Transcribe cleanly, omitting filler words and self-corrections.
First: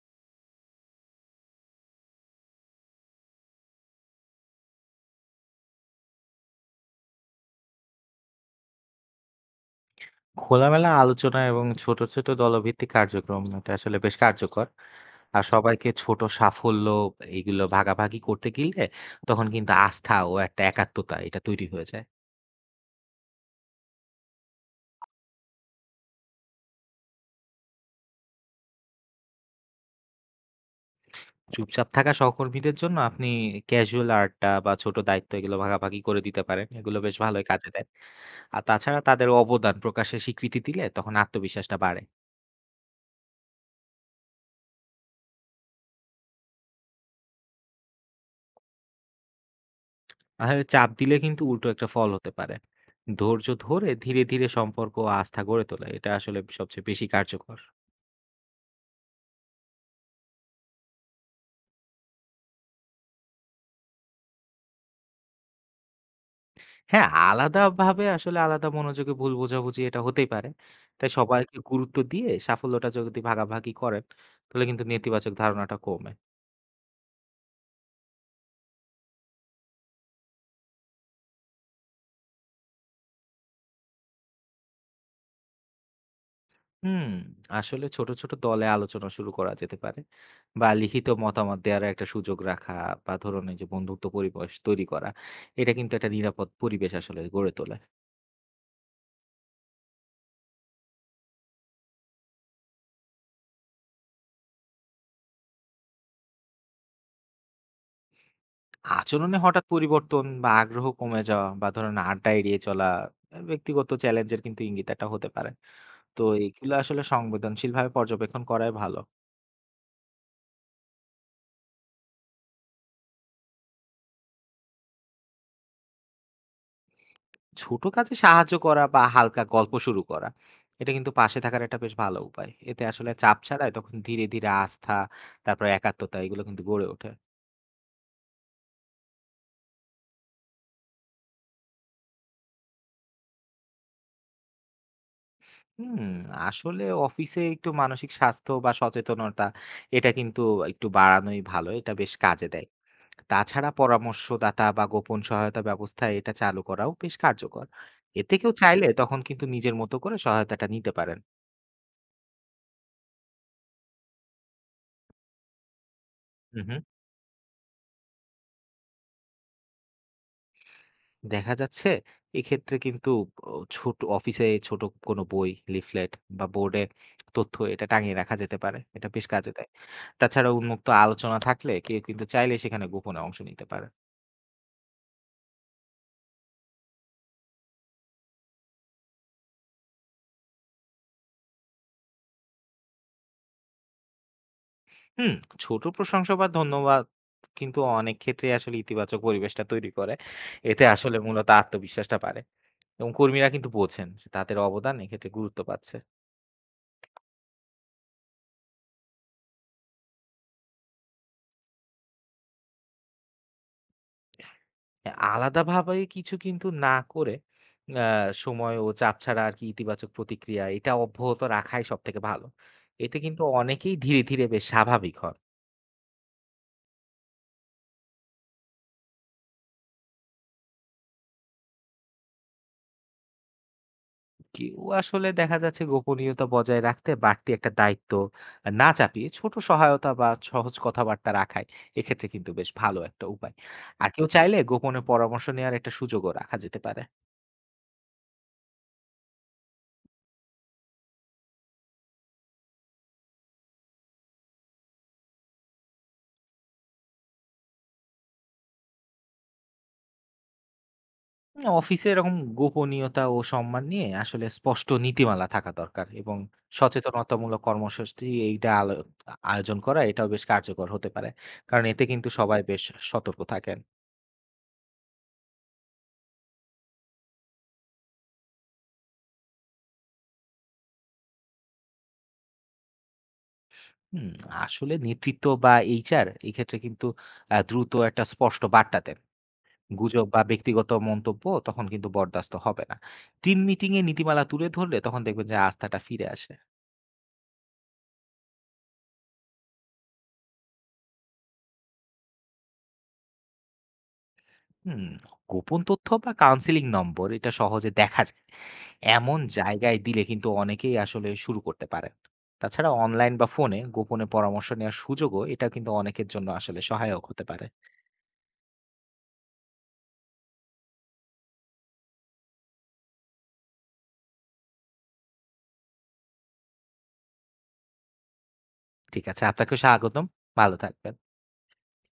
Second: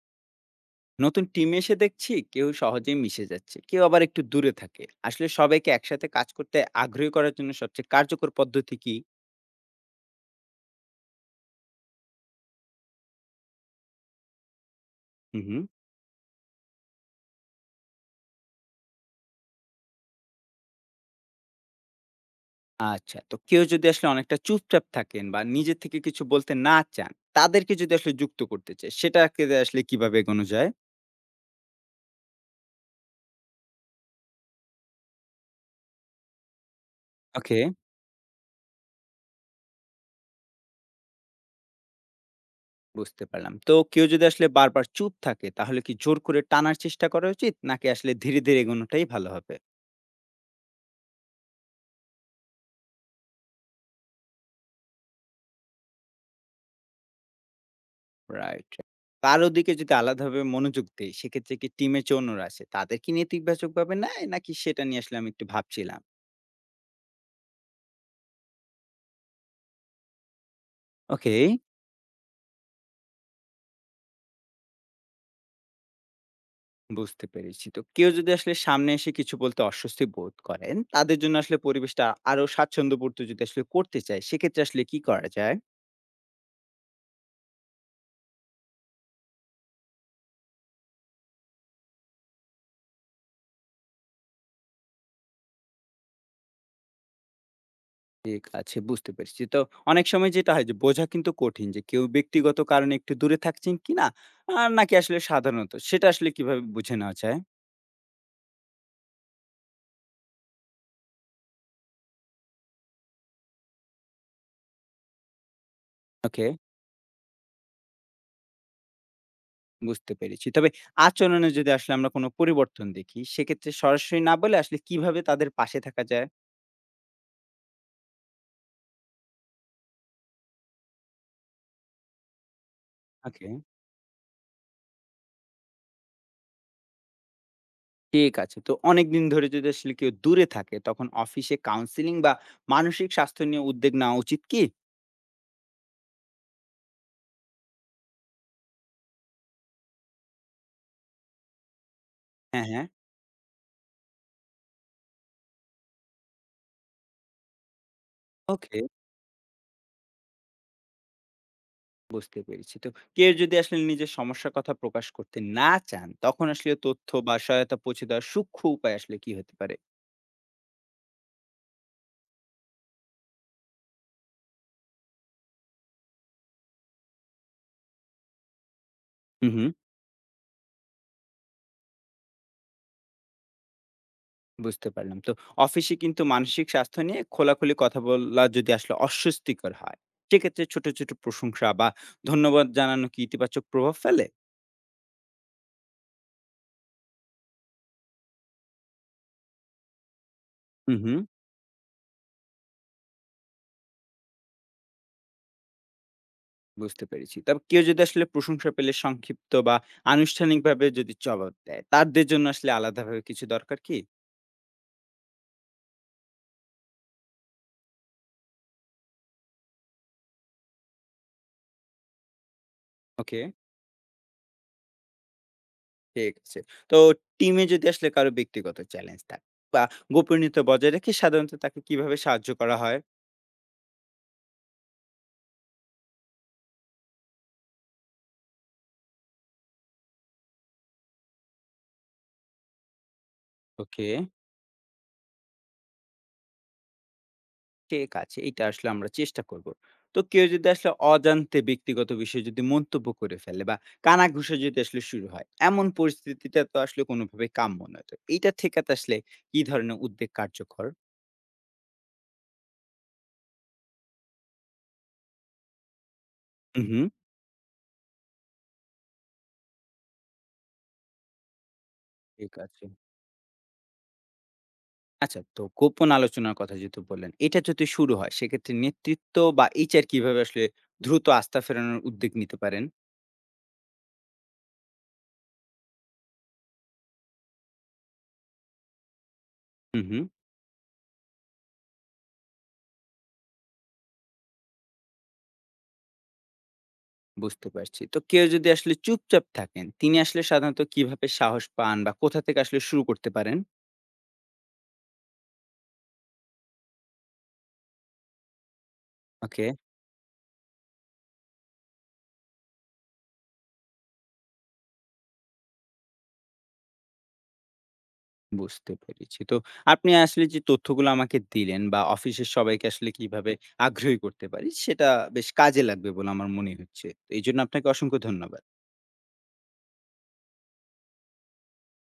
নতুন টিমে এসে দেখছি কেউ সহজেই মিশে যাচ্ছে, কেউ আবার একটু দূরে থাকে। আসলে সবাইকে একসাথে কাজ করতে আগ্রহী করার জন্য সবচেয়ে কার্যকর পদ্ধতি কি? খোলামেলা আলোচনা এবং ছোট, ছোট দলভিত্তিক কার্যক্রম এটা আসলে বেশ কার্যকর। হুম আর হুম সবাইকে ছোট সাফল্য এগুলো ভাগাভাগি করতে গিলে তখন কিন্তু আস্থা ও একটা একাত্মতা এটা তৈরি হয়ে যায়। আচ্ছা, তো কেউ যদি আসলে অনেকটা চুপচাপ থাকেন বা নিজে থেকে কিছু বলতে না চান, তাদেরকে যদি আসলে যুক্ত করতে চায়, সেটাকে আসলে কিভাবে এগোনো যায়? চুপচাপ থাকা সহকর্মীদের জন্য আপনি ক্যাজুয়াল আড্ডা বা ছোট দায়িত্ব এগুলো ভাগাভাগি করে দিতে পারেন। এগুলো বেশ ভালোই ওকে, কাজে দেয়। আর তাছাড়া তাদের অবদান প্রকাশের স্বীকৃতি দিলে তখন আত্মবিশ্বাসটা বাড়ে। বুঝতে পারলাম। তো কেউ যদি আসলে বারবার চুপ থাকে, তাহলে কি জোর করে টানার চেষ্টা করা উচিত, নাকি আসলে ধীরে ধীরে এগোনোটাই ভালো হবে? আর চাপ দিলে কিন্তু উল্টো একটা ফল হতে পারে। ধৈর্য ধরে ধীরে, ধীরে সম্পর্ক ও আস্থা গড়ে তোলা এটা আসলে সবচেয়ে বেশি কার্যকর। রাইট। কারো দিকে যদি আলাদাভাবে মনোযোগ দেই, সেক্ষেত্রে কি টিমের যে অন্যরা আছে, তাদের কি নেতিবাচকভাবে নেয়? নাকি সেটা নিয়ে আসলে আমি একটু ভাবছিলাম। হ্যাঁ, আলাদাভাবে আসলে আলাদা মনোযোগে ভুল বোঝাবুঝি এটা হতেই পারে। তাই ওকে, সবাইকে গুরুত্ব দিয়ে সাফল্যটা যদি ভাগাভাগি করেন, তাহলে কিন্তু নেতিবাচক ধারণাটা কমে। বুঝতে পেরেছি। তো কেউ যদি আসলে সামনে এসে কিছু বলতে অস্বস্তি বোধ করেন, তাদের জন্য আসলে পরিবেশটা আরো স্বাচ্ছন্দ্যপূর্ত যদি আসলে করতে চাই, সেক্ষেত্রে আসলে কি করা যায়? হুম, আসলে ছোট, ছোট দলে আলোচনা শুরু করা যেতে পারে বা লিখিত মতামত দেওয়ার একটা সুযোগ রাখা বা ধরুন এই যে বন্ধুত্ব পরিবেশ তৈরি করা, এটা কিন্তু একটা নিরাপদ পরিবেশ আসলে গড়ে তোলে। ঠিক আছে, বুঝতে পেরেছি। তো অনেক সময় যেটা হয় যে, বোঝা কিন্তু কঠিন যে কেউ ব্যক্তিগত কারণে একটু দূরে থাকছেন কিনা, আ নাকি আসলে সাধারণত, সেটা আসলে কিভাবে বুঝে নেওয়া যায়? আচরণে হঠাৎ পরিবর্তন বা আগ্রহ কমে যাওয়া বা ধরুন আড্ডা এড়িয়ে চলা, ব্যক্তিগত চ্যালেঞ্জের কিন্তু ইঙ্গিত একটা হতে পারে। তো ওকে, এগুলো আসলে সংবেদনশীলভাবে পর্যবেক্ষণ করাই ভালো। বুঝতে পেরেছি। তবে আচরণে যদি আসলে আমরা কোনো পরিবর্তন দেখি, সেক্ষেত্রে সরাসরি না বলে আসলে কিভাবে তাদের পাশে থাকা যায়? ছোট কাজে সাহায্য করা বা হালকা গল্প শুরু করা। এটা কিন্তু পাশে থাকার একটা বেশ ভালো উপায়। এতে আসলে চাপ ওকে, ছাড়াই তখন ধীরে, ধীরে আস্থা, তারপরে একাত্মতা এগুলো কিন্তু গড়ে ওঠে। ঠিক আছে। তো অনেকদিন ধরে যদি আসলে কেউ দূরে থাকে, তখন অফিসে কাউন্সেলিং বা মানসিক স্বাস্থ্য নিয়ে উদ্যোগ নেওয়া উচিত কি? হুম, আসলে অফিসে একটু মানসিক স্বাস্থ্য বা সচেতনতা এটা কিন্তু একটু বাড়ানোই ভালো। এটা বেশ কাজে দেয়। হ্যাঁ, হ্যাঁ। তাছাড়া পরামর্শদাতা বা গোপন সহায়তা ব্যবস্থা এটা চালু করাও বেশ কার্যকর। এতে কেউ ওকে, চাইলে তখন কিন্তু নিজের মতো করে সহায়তাটা নিতে পারেন। বুঝতে পেরেছি। তো কেউ যদি আসলে নিজের সমস্যার কথা প্রকাশ করতে না চান, তখন হু, আসলে হু। তথ্য বা সহায়তা পৌঁছে দেওয়ার সূক্ষ্ম উপায় আসলে কি হতে পারে? দেখা যাচ্ছে এক্ষেত্রে কিন্তু ও ছোট অফিসে ছোট কোনো বই, লিফলেট বা বোর্ডে তথ্য এটা টাঙিয়ে রাখা যেতে পারে। এটা বেশ কাজে হুম, হুম। দেয়। তাছাড়া উন্মুক্ত আলোচনা থাকলে কেউ কিন্তু চাইলে সেখানে গোপনে অংশ নিতে পারে। বুঝতে পারলাম। তো অফিসে কিন্তু মানসিক স্বাস্থ্য নিয়ে খোলাখুলি কথা বলা যদি আসলে অস্বস্তিকর হয়, সেক্ষেত্রে ছোট, ছোট প্রশংসা বা ধন্যবাদ জানানো কি ইতিবাচক প্রভাব ফেলে? হুম, ছোট প্রশংসা বা ধন্যবাদ কিন্তু অনেক ক্ষেত্রেই আসলে ইতিবাচক পরিবেশটা তৈরি করে। এতে হুম, আসলে হুম। মূলত আত্মবিশ্বাসটা বাড়ে এবং কর্মীরা কিন্তু বোঝেন যে তাদের অবদান এক্ষেত্রে গুরুত্ব পাচ্ছে। বুঝতে পেরেছি। তবে কেউ যদি আসলে প্রশংসা পেলে সংক্ষিপ্ত বা আনুষ্ঠানিকভাবে যদি জবাব দেয়, তাদের জন্য আসলে আলাদাভাবে কিছু দরকার কি? আলাদাভাবে কিছু কিন্তু না করে আ সময় ও চাপ ছাড়া আরকি ইতিবাচক প্রতিক্রিয়া এটা অব্যাহত রাখাই সবথেকে ভালো। এতে ওকে, কিন্তু অনেকেই ধীরে, ধীরে বেশ স্বাভাবিক হন। ঠিক আছে। তো টিমে যদি আসলে কারো ব্যক্তিগত চ্যালেঞ্জ থাকে বা গোপনীয়তা বজায় রেখে সাধারণত তাকে কিভাবে সাহায্য করা হয়? কেউ আসলে দেখা যাচ্ছে গোপনীয়তা বজায় রাখতে বাড়তি একটা দায়িত্ব না চাপিয়ে ছোট সহায়তা বা সহজ কথাবার্তা রাখাই এক্ষেত্রে কিন্তু বেশ ভালো একটা উপায়। ওকে, আর কেউ চাইলে গোপনে পরামর্শ নেওয়ার একটা সুযোগও রাখা যেতে পারে। ঠিক আছে। এইটা আসলে আমরা চেষ্টা করব। তো কেউ যদি আসলে অজান্তে ব্যক্তিগত বিষয়ে যদি মন্তব্য করে ফেলে বা কানাঘুষা যদি আসলে শুরু হয়, এমন পরিস্থিতিটা তো আসলে কোনোভাবেই কাম্য নয়। তো এইটা ঠেকাতে আসলে কি ধরনের উদ্যোগ কার্যকর? না, অফিসে এরকম গোপনীয়তা ও সম্মান নিয়ে আসলে স্পষ্ট নীতিমালা থাকা দরকার এবং হুম, হুম। সচেতনতামূলক কর্মসূচি এইটা আয়োজন করা এটাও বেশ কার্যকর হতে পারে, কারণ এতে কিন্তু ঠিক সবাই বেশ আছে। সতর্ক থাকেন। আচ্ছা, তো গোপন আলোচনার কথা যেহেতু বললেন, এটা যদি শুরু হয় সেক্ষেত্রে নেতৃত্ব বা HR কিভাবে আসলে দ্রুত আস্থা ফেরানোর উদ্যোগ নিতে পারেন? হুম আসলে নেতৃত্ব বা এইচআর এই ক্ষেত্রে কিন্তু দ্রুত একটা স্পষ্ট বার্তা দেন, হুম, হুম। গুজব বা ব্যক্তিগত মন্তব্য তখন কিন্তু বরদাস্ত হবে না। টিম মিটিং এ নীতিমালা তুলে ধরলে তখন দেখবেন যে আস্থাটা ফিরে আসে। বুঝতে পারছি। তো কেউ যদি আসলে চুপচাপ থাকেন, তিনি আসলে সাধারণত কিভাবে সাহস পান বা কোথা থেকে আসলে শুরু করতে পারেন? হুম গোপন তথ্য বা কাউন্সিলিং নম্বর এটা সহজে দেখা যায় এমন ওকে, জায়গায় দিলে কিন্তু অনেকেই আসলে শুরু করতে পারেন। তাছাড়া অনলাইন বা ফোনে গোপনে পরামর্শ নেওয়ার সুযোগও এটা কিন্তু অনেকের জন্য আসলে সহায়ক হতে পারে। বুঝতে পেরেছি। তো আপনি আসলে যে তথ্যগুলো আমাকে দিলেন বা অফিসের সবাইকে আসলে কিভাবে আগ্রহী করতে পারি, সেটা বেশ কাজে লাগবে বলে আমার মনে হচ্ছে। তো এইজন্য আপনাকে অসংখ্য ধন্যবাদ। ঠিক আছে, আপনাকেও স্বাগতম। ভালো থাকবেন।